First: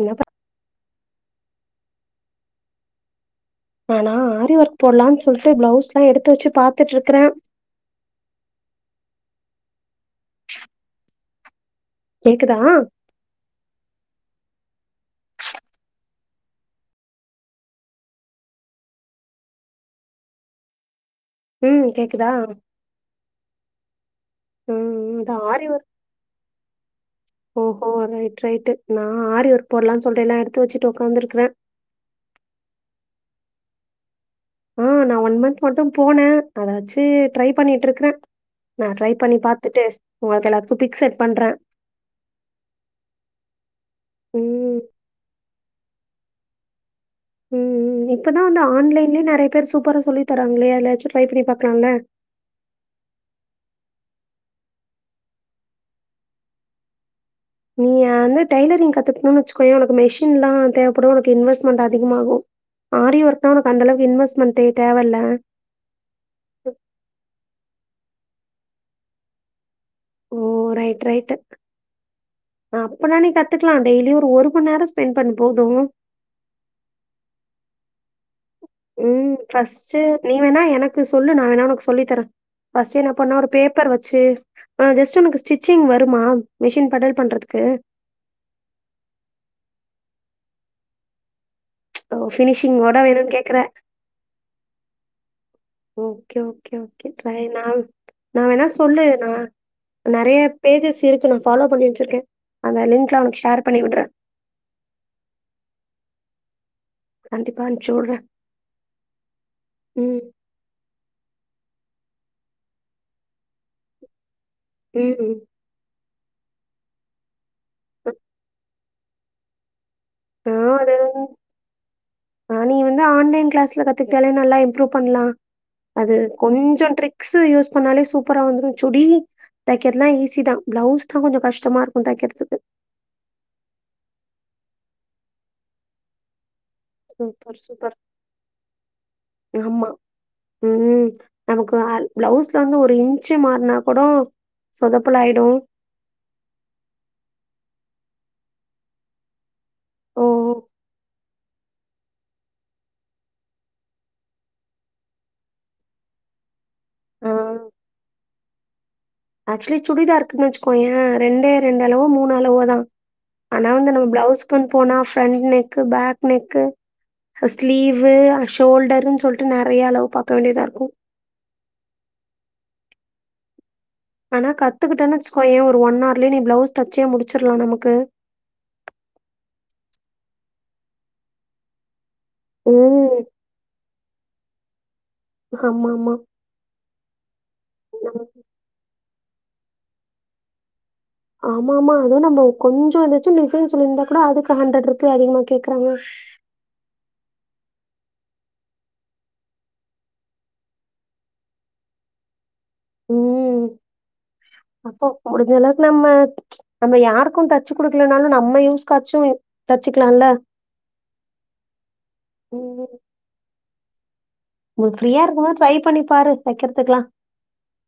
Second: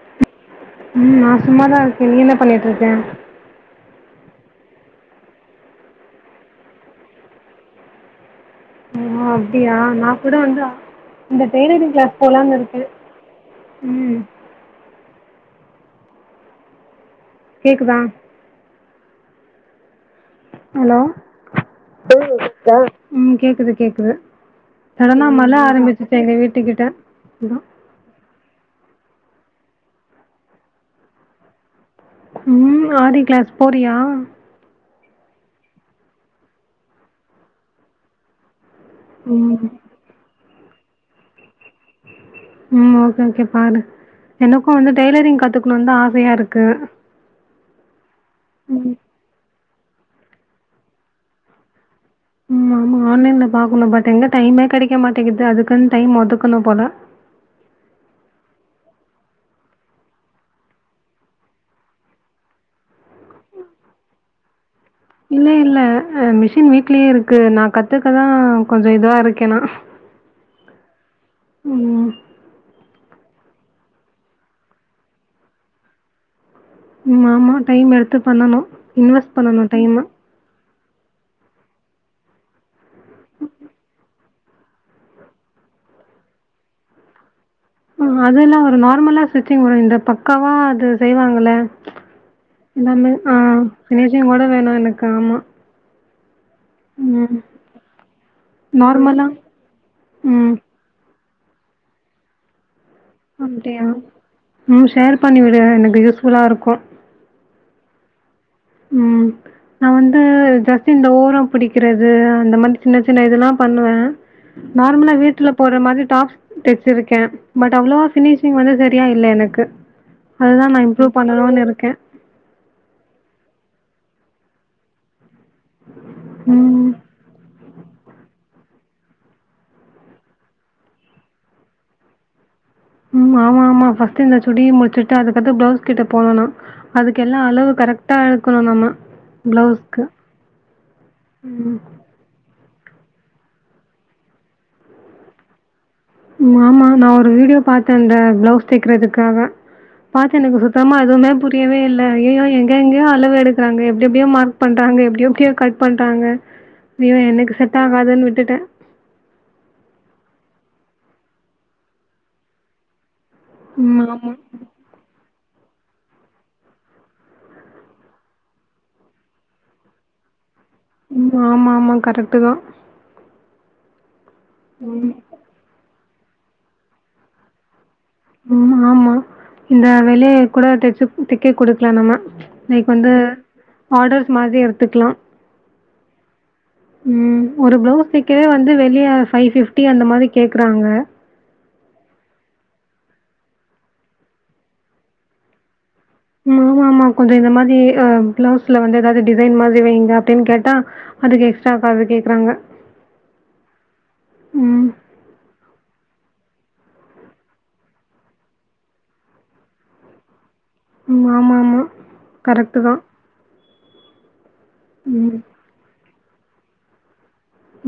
என்ன பண் ம் நா சும்மாதா இருக்கே நீ என்ன பண்ணிட்ருக்கே நானா ஆரி ஒர்க் போட்லாம் சொல்லிட்டு பிளவுஸ் எல்லா எடுத்து வச்சு பாத்துட்ருக்குற ஓ அப்டியா நா கூட வந்து இந்த டெய்லரிங் கிளாஸ் போலானு கேக்குதா இருக்க ம் கேக்குதா ஹலோ ம் கேக்குதா ம் கேக்குது கேக்குது ம் சடனா அதா மழ ஆரி ஒர்க் ஆரம்பிச்சிருச்சி எங்க வீட்டு கிட்ட ஓஹோ ரைட் ரைட் நா ஆரி ஒர்க் போட்லான் சொல்டு எல்லா எடுத்து வச்சிட்டு ஒக்காந்துருக்கற ம் ஆரி கிளாஸ் போறியா ஆ நா ஒன் மந்த் மட்டும் போன அத வச்சு ட்ரை பண்ணிட்ருக்குற நா ட்ரை பண்ணி ம் பாத்துட்டு உங்களுக்கு எல்லாதுக்கும் ஃபிக்ஸ் செட் பண்ற ம் ஓகே ஓகே பாரு எனக்கு ம் வந்து டெய்லரிங் கத்து குனுன் தா ஆசையாருக்கு ம் ம் ம் இப்பதா வந்து ஆன்லைன்லயே நறைய பேர் சூப்பரா சொல்லி தராங்ளே அத்ல எதாச்சு ட்ரை பண்ணி பாக்கலால ம் ஆமா ஆன்லைன்ல பாக்கணு பட் எங்க டைமே கெடக்க மாட்டேங்குது அதுக்குன் டைம் ஒதுக்கணும் போல நீ அந்து டெய்லரிங் கத்துக்குணுனு வச்சுக்கோய உனக்கு மெஷின்ல்லா தேவப்படு உனக்கு இன்வஸ்ட்மன்ட் அதிகமாகு ஆரி ஒர்கனா உனக்கு அந்தளவுக்கு இன்வஸ்மெண்டே இல்ல இல்ல மிஷின் வீட்லயே இருக்கு நா கத்துக்கதா கொஞ்ச இதுவா இருக்கேனா ஓ ரைட் ரைட் அப்பநா நீ கத் கத்துக்லா டெய்லி ஒரு ஒரு மண் நேரம் ஸ்பெண்ட் பண்ணு போதும் ம் ஆமா டைம் எடுத்து பண்ணணு இன்வெஸ்ட் பண்ணணு டைம கு சொல்லு நா வேணா உனக்கு சொல்லித்தர பஸ் என்னா பண்ணா ஒரு பேப்பர் வச்சு அ ஜஸ்ட் உனக்கு ஸ்டிச்சிங் வருமா மிஷின் படல் பண்றதுக்கு ம் அதெல்லா வரு நார்மலா ஸ்விச்சிங் வரு இந்த பக்காவா அது செய்வாங்கல ஓ! ஃபினிஷிங்கோட எல்லாமே வேணும்னு ஆ கேட்குற. ஃபினிஷிங்கோட வேணு எனக்கு ஆமா ஓகே ஓக் ஓகே ஓகே ம். ட்ரை நா‌ நா வேணா சொல்லு நார்மலா நா நறைய ம். பேஜஸ் இருக்கு நா ஃபாலோ பண்ணி வச்சிருக்கே அந்த லிங்க் அப்டியா ம் ஷேர் பண்ணி விடு எனக்கு யூஸ்ஃபுல்லா இருக்கூ கண்டிப்பா அன்ச்சிஉட்ற ம் நா வந்து ஜஸ்ட் இந்த ஓரம் பிடிக்கிறது அந்த மாதிரி சின்ன சின்ன இதெல்லாம் பண்ணுவ நார்மலா ம். வீட்டுல போற மாதிரி டாப்ஸ் தெச்சிருக்கே பட் அவ்ளவா அ ஃபினிஷிங் வந்து சரியா இல்ல எனக்கு அதுதான் ம் நான் அது இம்ப்ரூவ் பண்ணணும்னு இருக்கேன். அ நீ வந்து ஆன்லைன் கிளாஸ்ல கத் துக்டாலே நல்லா இம்ரூவ் பண்லா அது கொஞ்சோ ம். ட்ரிக்ஸ் யூஸ் பண்ணாலே சூப்பரா வந்துரு சுடி தக்கிறதுலா ஈஸிதா பிளவுஸ் தா கொஞ்சோ கஷ்டமா இருக்கு தைக்கிறதுக்கு ம் ஆமா ஆமா ஃபஸ்ட் இந்த சுடி முடிச்சுட்டு அதுக்கத்து பிளவுஸ் கிட்ட போனு நா அதுக்கு எல்லா சூப்பர் அளவு சூப்பர் கரெக்டா எடுக்கனு நம்ம ஆமா பிளவுஸ்க்கு ம் நமக்கு அ ப்ளவுஸ் து வந்து ஒரு இன்ச் மாருனா கூட சொதப்பலா ஆயிடு மாமா நா ஒரு வீடியோ பாத்த இந்த பிளவுஸ் தெக்குறதுக்காக ஆ பாத்த எனக்கு சுத்தமா எதுமே புரியவே இல்ல ஐயயோ எங்க எங்கெங்கயோ அளவு எடுக்குறாங்க எப்டி எப்டியோ மார்க் பண்றாங்க எப்டி எப்டியோ கட் பண்றாங்க ஐயோ எனக்கு செட் ஆகாதுன்னு விட்டுட்ட ஆக்சுவலி சுடிதாருக்குன்னு வச்சுக்கோயே ரெண்டே ரெண்டு அளவு மூணு அளவோ தா ஆனா வந்து ம். நம்ம ஆமா. பிளவுஸ் பண் போனா front neck back neck sleeve ஷோல்டருன் சொல்ட்டு நெறைய அளவு பாக்க வேண்டியதா இருக் ம் ஆமா ஆமா கரெக்ட்டு தா ஆனா கத்துக்கிட்டேன்னு வச்சுக்கோயே ஒரு ஒன்னர்லயே நீ பிளவுஸ் தச்சே முடிச்சர்லா நமக்கு ம் ஆமா இந்த வேலிய கூட தச்சு தைக்க குடுக்கலா நம்ம இது வந்து ம். ஆர்டர்ஸ் மாதி எடுத்துக்கலா ஆமா ஆமா ம் ஒரு பிளவுஸ் தைக்கவே வெளிய ஃபைவ் ஃபிஃப்டி அந்த மாரி கேக்குறாங்க ஆமா ஆமா அதுவு நம்ம கொஞ்ச ஏதாச்சு டிசைன் சொல்லியிருந்தா கூட அதுக்கு ஹண்ட்ரட் ருபீ அதிகமா கேக்குறாங்க ஆமா ஆமா கொஞ்ச இந்த மாதி ஆ பிளவுஸ்ல வந்து ஏதாவது டிசைன் மாதிரி வைங்க அப்டின்னு கேட்டா அதுக்கு எக்ஸ்ட்ரா காசு கேக்குறாங்க ம் ம். அப்போ முடிஞ்ச அளவுக்கு நம்ம நம்ம யாருக்கு தச்சு குடுக்கலனாலு நம்ம யூஸ்காச்சு தச்சுக்கலால ம் ஆமா ஆமா கரெக்ட்டு தா நீ ஃப்ரீயா இருக்கும் போது ட்ரை பண்ணி பாாரு தைக்கறத்துக்லா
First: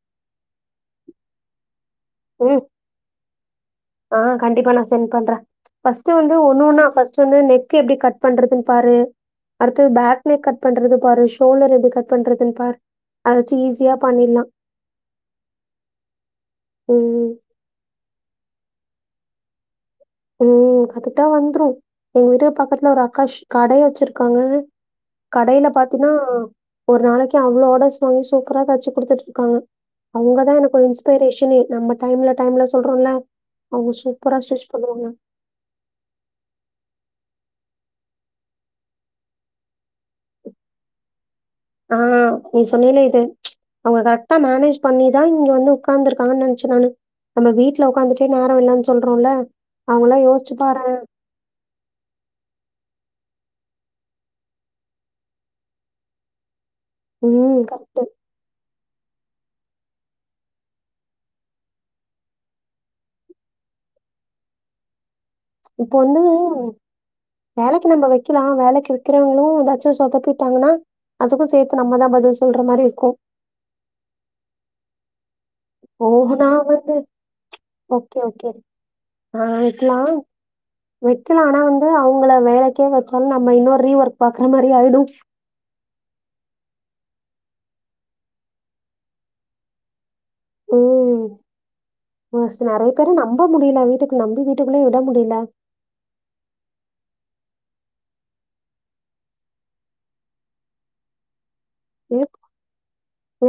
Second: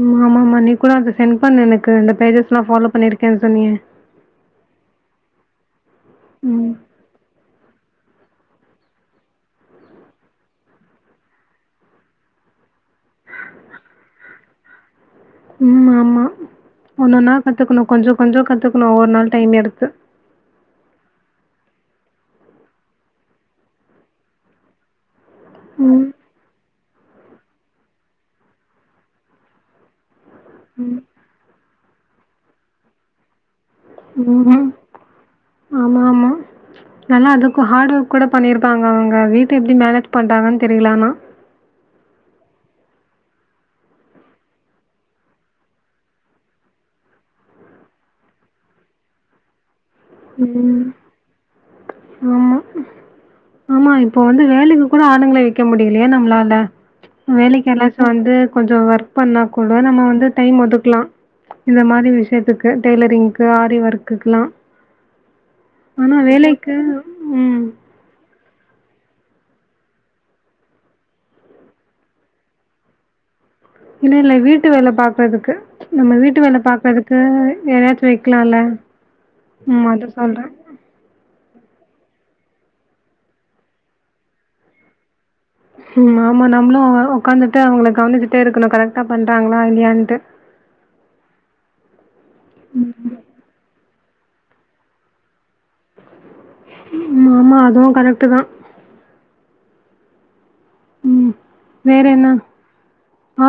ம் ஆமா ஆமா நீ கூட அது சென்ட் பண்ணு எனக்கு இந்த பேஜஸ் ம். லா ஃபாலோ பண்ணிருக்கனு சொன்னிய ஆ கண்டிப்பா நா சென்ட் பண்ற ஃபர்ஸ்ட் வந்து ஒன்னு ம். ஒண்ணா ஃபர்ஸ்ட் வந்து நெக் கு எப்டி கட் பண்றதுன் பாரு அடுத்து பேக் நெக் கட் பண்றது பாரு ஷோல்டர் எப்டி கட் பண்றதுன் பாரு அத வச்சு ஈஸியா பண்ணிட்லா ம் ஆமா ஒன்னு ம், ஒன்னா கத்துக்கணு கொஞ்ச கொஞ்ச கத்துக்கணு ஒவ்வொரு நாள் டைம் எடுத்து ம் கத்துட்டா வந்துரு எங்க வீட்டுக்கு பக்கத்துல ஒரு அக்கா ஷ் கடையே வச்சிருக்காங்க கடையில ம். பாத்தினா ஒரு நாளைக்கு அவ்ளோ ஆர்டர்ஸ் வாங்கி சூப்பரா தச்சு குடுத்துட்டு இருக்காங்க அவங்கதா எனக்கு ஒரு ம். இன்ஸ்பிரரேஷனே நம்ம டைம்ல டைம்ல சொல்றோல அவங்க சூப்பரா ம்ஹ்ம். ஸ்டிச் பண்ணுவாங்க. ஆமா ஆமா நல்லா அதுக்கு ஹார்ட் ஒர்க் கூட பண்ணிருப்பாங்க அவங்க வீட்ட எப்டி மேனேஜ் பண்றாங்கன்னு தெரில ஆனா ஆ நீ சொன்னேல இது அவங்க கரெக்டா மேனேஜ் பண்ணிதா இங்க வந்து உக்கார்ந்துருக்காங்கன்னு நெனச்ச நானு நம்ம வீட்ல உக்காந்துட்டே நேரோ இல்லன்னு சொல்றோல ம் ஆமா ஆமா இப்போ வந்து வேலைக்கு கூட ஆளுங்கள வைக்க முடியலையே நம்மளால ம் வேலைக்கு கரெக்ட்டு. எராச்சு வந்து கொஞ்ச ஒர்க் பண்ணா கூட நம்ம வந்து டைம் ஒதுக்குலா இந்த மாரி விஷயத்துக்கு டெய்லரிங்க்கு ஆரி ஒர்க்குக்குல்லா இப்ப வந்து ம். வேலைக்கு நம்ம வைக்குலா வேலைக்கு வைக்கிறவங்களு ஏதாச்சு சொதப்பிட்டாங்கன்னா அதுக்கு சேத்து நம்மதா பதில் சொல்ற மாரி இருக்கு இல்ல இல்ல வீட்டு வேல பாக்குறதுக்கு ஓ! நம்ம வீட்டு வேல நான் வந்து பாக்குறதுக்கு யாரையாச்சு ஓகே, ஓகே. வைக்கலால ம் அது சொல்றே வைக்குலா ஆனா வந்து அவங்கள வேலைக்கே வெச்சாலு நம்ம இன்னொரு ரீ ஒர்க் பாக்குற மாரி ஆயிடு ம் ஆமா நம்மளு உக்காந்துட்டு அவங்கள கவனிச்சுட்டே இருக்கணு கரெக்ட்டா பண்றாங்களா இல்லையான்ட்டு ம் ம் சி நெறைய பேரு நம்ப முடியில வீட்டுக் கு நம்பி வீட்டுக்குள்ளா விட முடியில ம் ஆமா அதுவு கரெக்டு தா ம் வேற ம். என்ன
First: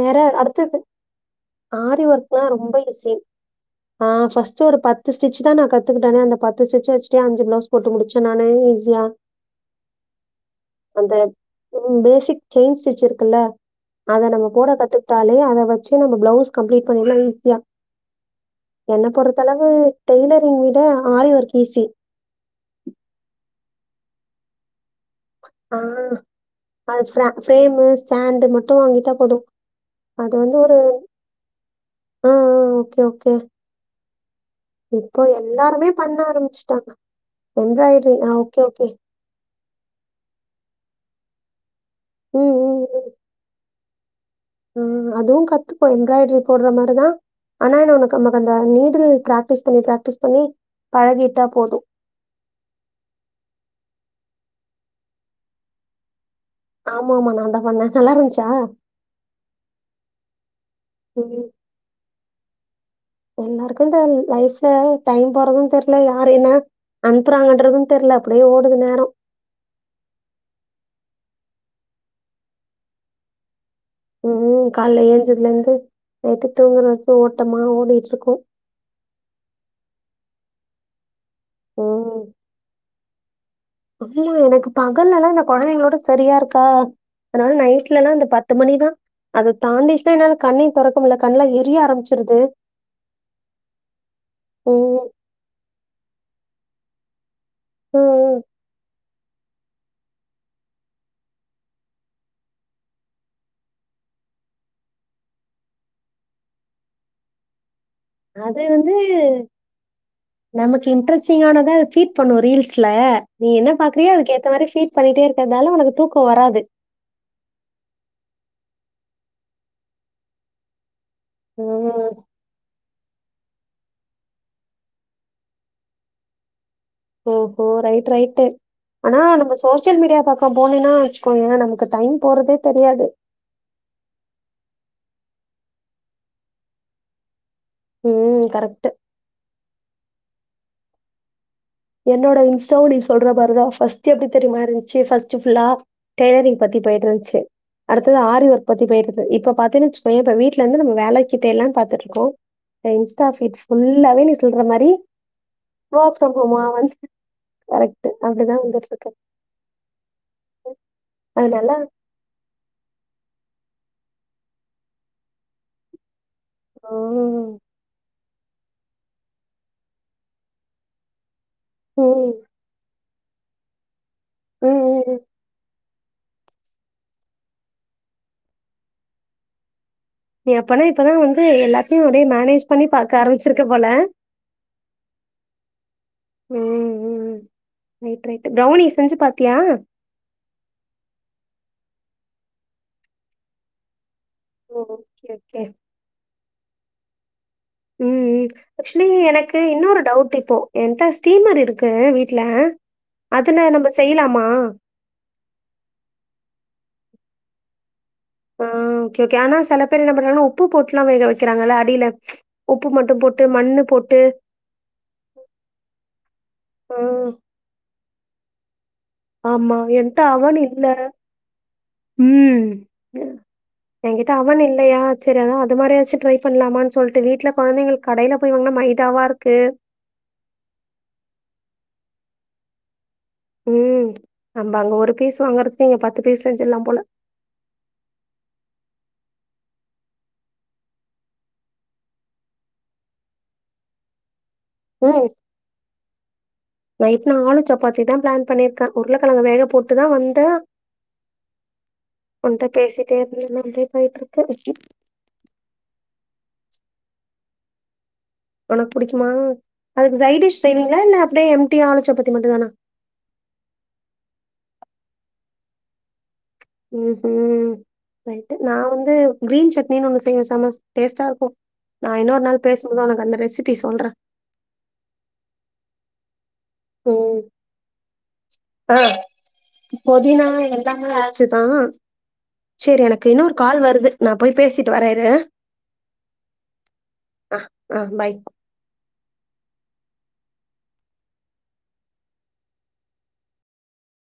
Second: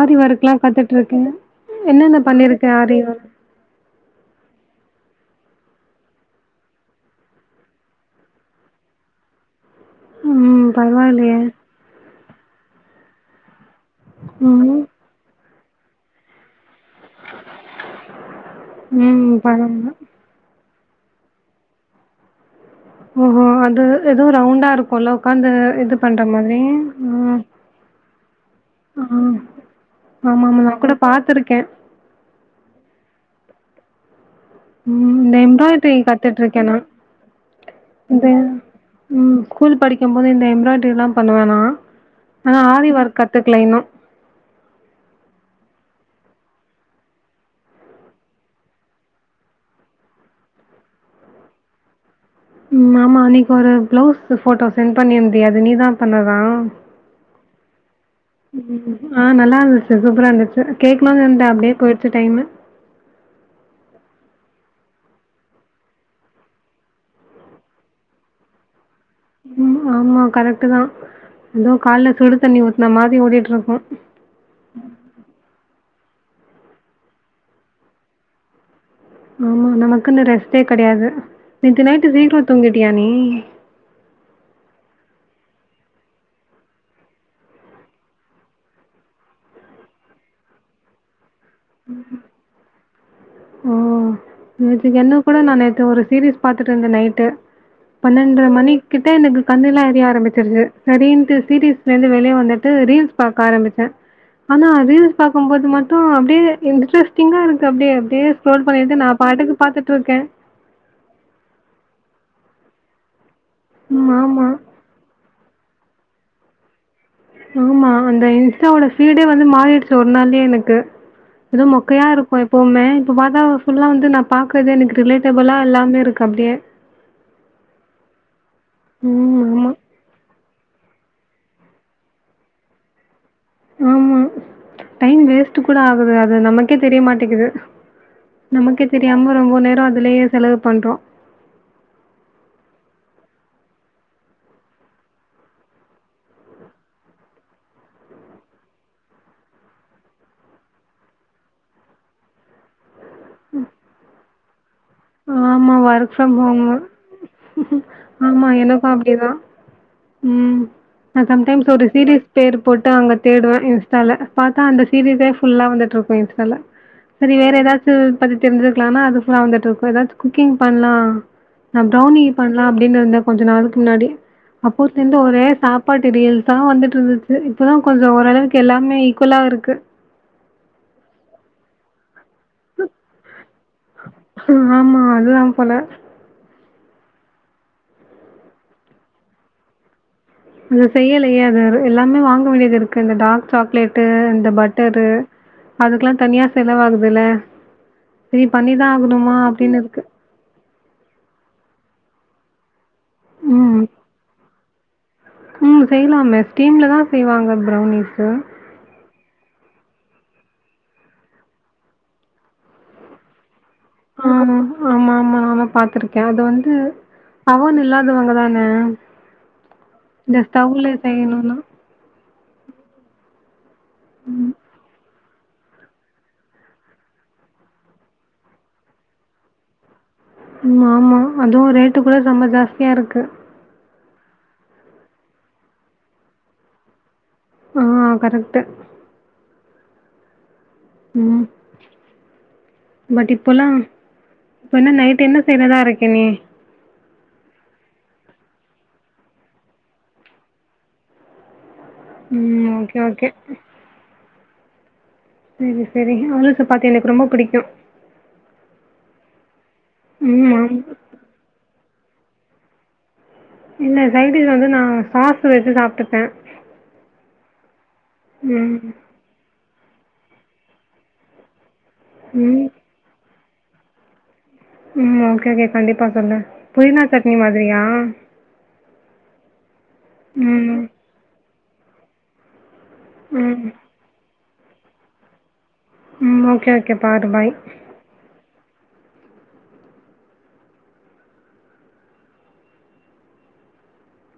ஆரி ஒர்க்குல்லா அடுத்தது கத்துட்டு இருக்கிங்க ஆரி என்னென்ன ஒர்க்லாம் பண்ணிருக்கே ஆரில சே ஒரு பத்து ஸ்டிச் தா நா கத்துக்கிட்டேனே அந்த பத்து ஸ்டிச்ச வச்சுட்டு அஞ்சு பிளஸ் போட்டு முடிச்சு நானு ஈஸியா ம் [unintelligible] அந்த பரவாயில்லையே ம் பேசிக் செயின் ஸ்டிச் இருக்குல்ல அத நம்ம போட ம் கத்துக்கிட்டாலே அத வச்சு நம்ம பிளவுஸ் கம்ப்ளீட் பண்லா ஈஸியா என்ன ம் பொறுத்தளவு பரவால்ல டெய்லரிங் வீ ட ஆரி வர்க் ஈஸி ஓஹோ அது எதோ ரவுண்டா இருக் ஆ அ ஃபிரா ம் ஃபிரேம் ஸ்டாண்டு் மட்டும் ஆ வாங்கிட்டா போதும் அது ஆமா வந்து ஆமா நா ஒரு கூட பாத்துருக்கே ம் ம் ஓகே ஓகே இப்போ உம் எல்லாருமே எம்ப்ராய்டரி பண்ண கத்துட்டு இருக்க நா ஆரம்பிச்சுட்டாங்க. எம்ப்ராய்டரி இந்த ஆ ஓகே, ஓகே. உம் ஸ்கூல் படிக்கும் போது இந்த எம்ப்ராய்டரி எல்லா பண்ணுவனா ஆனா ஆரி வர்க் கத்துக்கல இன்னும் உம் அதுவும் கத்துப்போ எம்ப்ராய்டரி போடுற மாரிதான் ஆனா என்ன உனக்கு நமக்கு அந்த நீடில் பிராக்டிஸ் பண்ணி பிராக்டிஸ் பண்ணி பழகிட்டா போது ம் ஆமா அன்னைக்கு ஒரு பிளவுஸ் ஃபோட்டோ சென்ட் பண்ணியிருந்தியே அது நீதா பண்ணத ஆமா ஆமா நான்ந்தா பன் ம் ஆ நல்லா இருந்துச்சு சூப்பரா இருந்துச்சு ம். கேக்குனுன்ருந்த அப்படியே போயிடுச்சு த டைம் ல டைம் போறது தெர்ல யார் என்ன அனுப்புறாங்கன்றது தெர்ல அப்படியே ஓடுது நேரோ ம் ஆமா கரெக்ட் தா எதோ கால்ல சுடு தண்ணி ஊத்ன மாரி ஓட்டிட்டுருக்கோம் ம். காலைல ஏஞ்சதுலேருந்து நைட்டு தூங்குற வர்கு ஓட்டமா ஓடிட்டுருக்கோம் ஆமா நமக்குன்னு ரெஸ்ட்டே கடையாது நேத்து நைட்டு ம். சீக்கிரோ தூங்கிட்டிய நீ ஆமா எனக்கு பகல்லல்லா இந்த குழந்தைங்களோட சரியா இருக்கா அனால நைட்லல்லாம் இந்த பத்து மணிதா அத தாண்டிச்சுன்னா என்னால கண்ணிய தோறக்க முடல ம் நேதிக் ம். என்ன கூட நா நேத்து ஒரு சீரீஸ் பாத்தட்டுருந்த நைட்டு ம். பன்னெண்டுரா மணிக்கு டு எனக்கு கண்ணுலா எரிய ஆரம்பிச்சிருச்சு சரின்ட்டு டி டி எஸ்லருந்து வெளியே வந்துட்டு ரீல்ஸ் பாக்க ஆரம்பிச்ச ஆனா ரீல்ஸ் பார்க்கும்போது மட்டும் அப்படியே இன்ட்ரெஸ்ட்டிங்கா இருன்ச்சு அப்படியே அப்படியே அது ஸ்க்ரோல் வந்து பண்ணிட்டு நான் பாட்டுக்கு பார்த்துட்டு இருக்கேன். நமக்கு இன்ட்ரெஸ்ட்டிங் ஆனதா பீட் பண்ணு ரீல்ஸ் ட்லா நீ என்ன ம். பாக்குறியோ அதுக்கு ஆமா. ஏத்த மாதிரி பீட் பண்ணிட்டே இருக்கறனால உனக்கு தூக்கோ வராது ஆமா அந்த இன்ஸ்டாவோட ஃபீடே வந்து மாறிடுச்சு ஒரு நாள்யே எனக்கு எதோ மொக்கையா ம். இருபோ எப்பவுமே இப்ப பார் தா ஃபுல்லா வந்து நா பாக்குறது எனக்கு ரிலேட்டபிளா எல்லாமே இருக்கு அப்படியே ஓ ஹோ ரைட் ரைட் அனா ம். நம்ம ஆமா. சோசியல் மீடியா பக்கோ போனேன்னா வெச்சு கோ ஏன நமக்கு டைம் போறதே தெரியாது ஆமா டைம் வேஸ்ட் கூட ஆகுது அது நமக்கே தெரிய மாட்டேக்குது ம் நமக்கே கரெக்ட்டு. தெரியாம ரொம்ப நேரோ அதுலயே செலவு பண்றோ என்னோட இன்ஸ்டாவும் நீ சொல்ற மாரிதா ஃபர்ஸ்டு எப்டி தெரியுமா இருன்ச்சு, ஃபர்ஸ்டு ஃபுல்லா டெய்லரிங் பத்தி தி போயிட்டுருன்ச்சு அடுத்தது ஆரி உற்பத்தி போயிருது இப்ப பாத்தீன்னு வச்சுக்கோையன் இப்ப வீட்டுல இருந்து நம்ம வேலைக்கு தேரியலன்னனு பாத்துட்டு இருக்கோம் ஏ இன்ஸ்டா ஃபீட் ஃபுல்லாவே நீ சொல்ற மாரி ஆமா ஒர்க் ஃப்ரம் ஹோம். போமன் ஆமா எனக்கு அப்படிதா உம் நா அது சம்டைம்ஸ் நல்லா ஒரு சீரிஸ் பேர் போட்டு அங்க தேடுவ இன்ஸ்டால பாத்தா அந்த சீரீஸே ஃபுல்லா வந்துட்டுருக்கும் இன்ஸ்டால செரி வேற ம். ஏதாச்சும் பத்தி தெரிஞ்சுக்கலானா அது ஃபூரா வந்துட்டுருக்கும் ஏதாது குக்கிங் பண்ணலா நான் ப்ரோவ்னி ம். பண்ணலா அப்படின்னு இருந்த கொஞ்சோ நாலுக்கு முன்னாடி ம், அப்போல ம், இருந்து ம். ஒரே சாப் பாட்டு ரீல்ஸ்சா வந்துட்டு இருந்துச்சு இப்பதா கொஞ்சோ ஓரளவுக்கு எல்லாமே ஈக்குவலா இருக்கு நீ அப்பனா இப்பதான் வந்து எல்லாத்தையும் அப்படியே மேனேஜ் பண்ணி பாக்க ஆரம்பி ஆமா அதுதான் போல ம் ம் ரைட் ரைட் ப்ரௌனி செஞ்சு பாத்தியா அது செய்யலையே அது எல்லாமே வாங்க வேண்டியது இருக்கு இந்த டார் சாக்லேட்டு இந்த பட்டரு ஓகே, ஓகே. அதுக்கெல்லா தனியா செலவாகதுல ம் ம் ஆக்சுவலி எனக்கு இன்னொரு இருக்கு. டவுட் இப்போ என்ட்ட ஸ்டீமர் இருக்கு வீட் ட்ல அதனா ம். நம்ம செய்லாமா ம் செய்லாமே ஸ்டீம்ல தா செய்வாங்க பரௌனீஸு கு கேனா செல பேர் என்ன பண்றாங்கன்னா உப்பு போட்டுலா வேக வெக்குறாங்கல்ல அடில உப்பு மட்டும் போட்டு மண்ணு போட்டு ஆம் ஆமாம்மா ஆமா பாத்திருக்கே அது வந்து ஆ அவன் இல்லாதவங்கதா அ ஆமா என்ட்ட அவன்னு இல்ல செய்யணும்னா. ம் எங்கிட்ட அவன் இல்லையா சேரி அதா அது மாரி ஏதாச்சு ட்ரை பண்ணலாமான் சொல்ட்டு வீட்ல கொழந்தைங்ல்க்கு கடைல போய் வாங்ன்னா மைதாவாருக்கு ம் ஆமா அதுவு ரேட்டு கூட செம்ம ஜாஸ்தியாருக்கு ம் நம்ம அங்க ஒரு பீஸ் வாங்குறதுக்கு இங்க பத்து பீஸ் செஞ்சிற்லாம் போல ஆ கரெக்ட்டு ம் பட் இப்பொல்லா இப்ப என்ன ம். நைட் என்ன செய்றதா இருக்கே நீ நைட் நா ஆளு சப்பாத்தி தா பிளான் பண்ணி இருக்க உருளைக்கெழங்க வேக போட்டுதா வந்த ம் உண்ட ஓகே பேசிட்டே ஓகே [unintelligible] போட்ருக்க செரி செரி ஆளு சப்பாத்தி எனக்கு ரொம்ப புடிக்கு உனக்கு புடிக்குமா அதுக்கு ம் சைடிஷ் ஆம் செய்வீங்ளா இல்ல அப்டியே எம் டியா ஆளு சப்பாத்தி மட்டுந்தானா இல்ல சைடிஷ் வந்து நா சாஸ்ஸு வெச்சி சாப்ட்டுப்பே ம் கு ம் ரைட்டு நா ம் வந்து கிரீன் சட் னீனு ஒண்ணு செய்யவ செம டேஸ்ட்டாருக்கு நா இன்னொரு நாள் ம் பேசும்போத் உனக்கு அந்த ரெசிபி சொல்ற ம் ஓகே ஓகே கண்டிப்பா சொல்லு புதினா சட்னி மாதிரியா அ பொதினா ம் எல்லாமே ஆச்சிதா சேரி எனக்கு இன்னொரு ம் கால் வருது நா போய் பேசிட்டு வர இரு ம் ஓகே ஓகே பாரு பாய் ஆ ஆ பாய்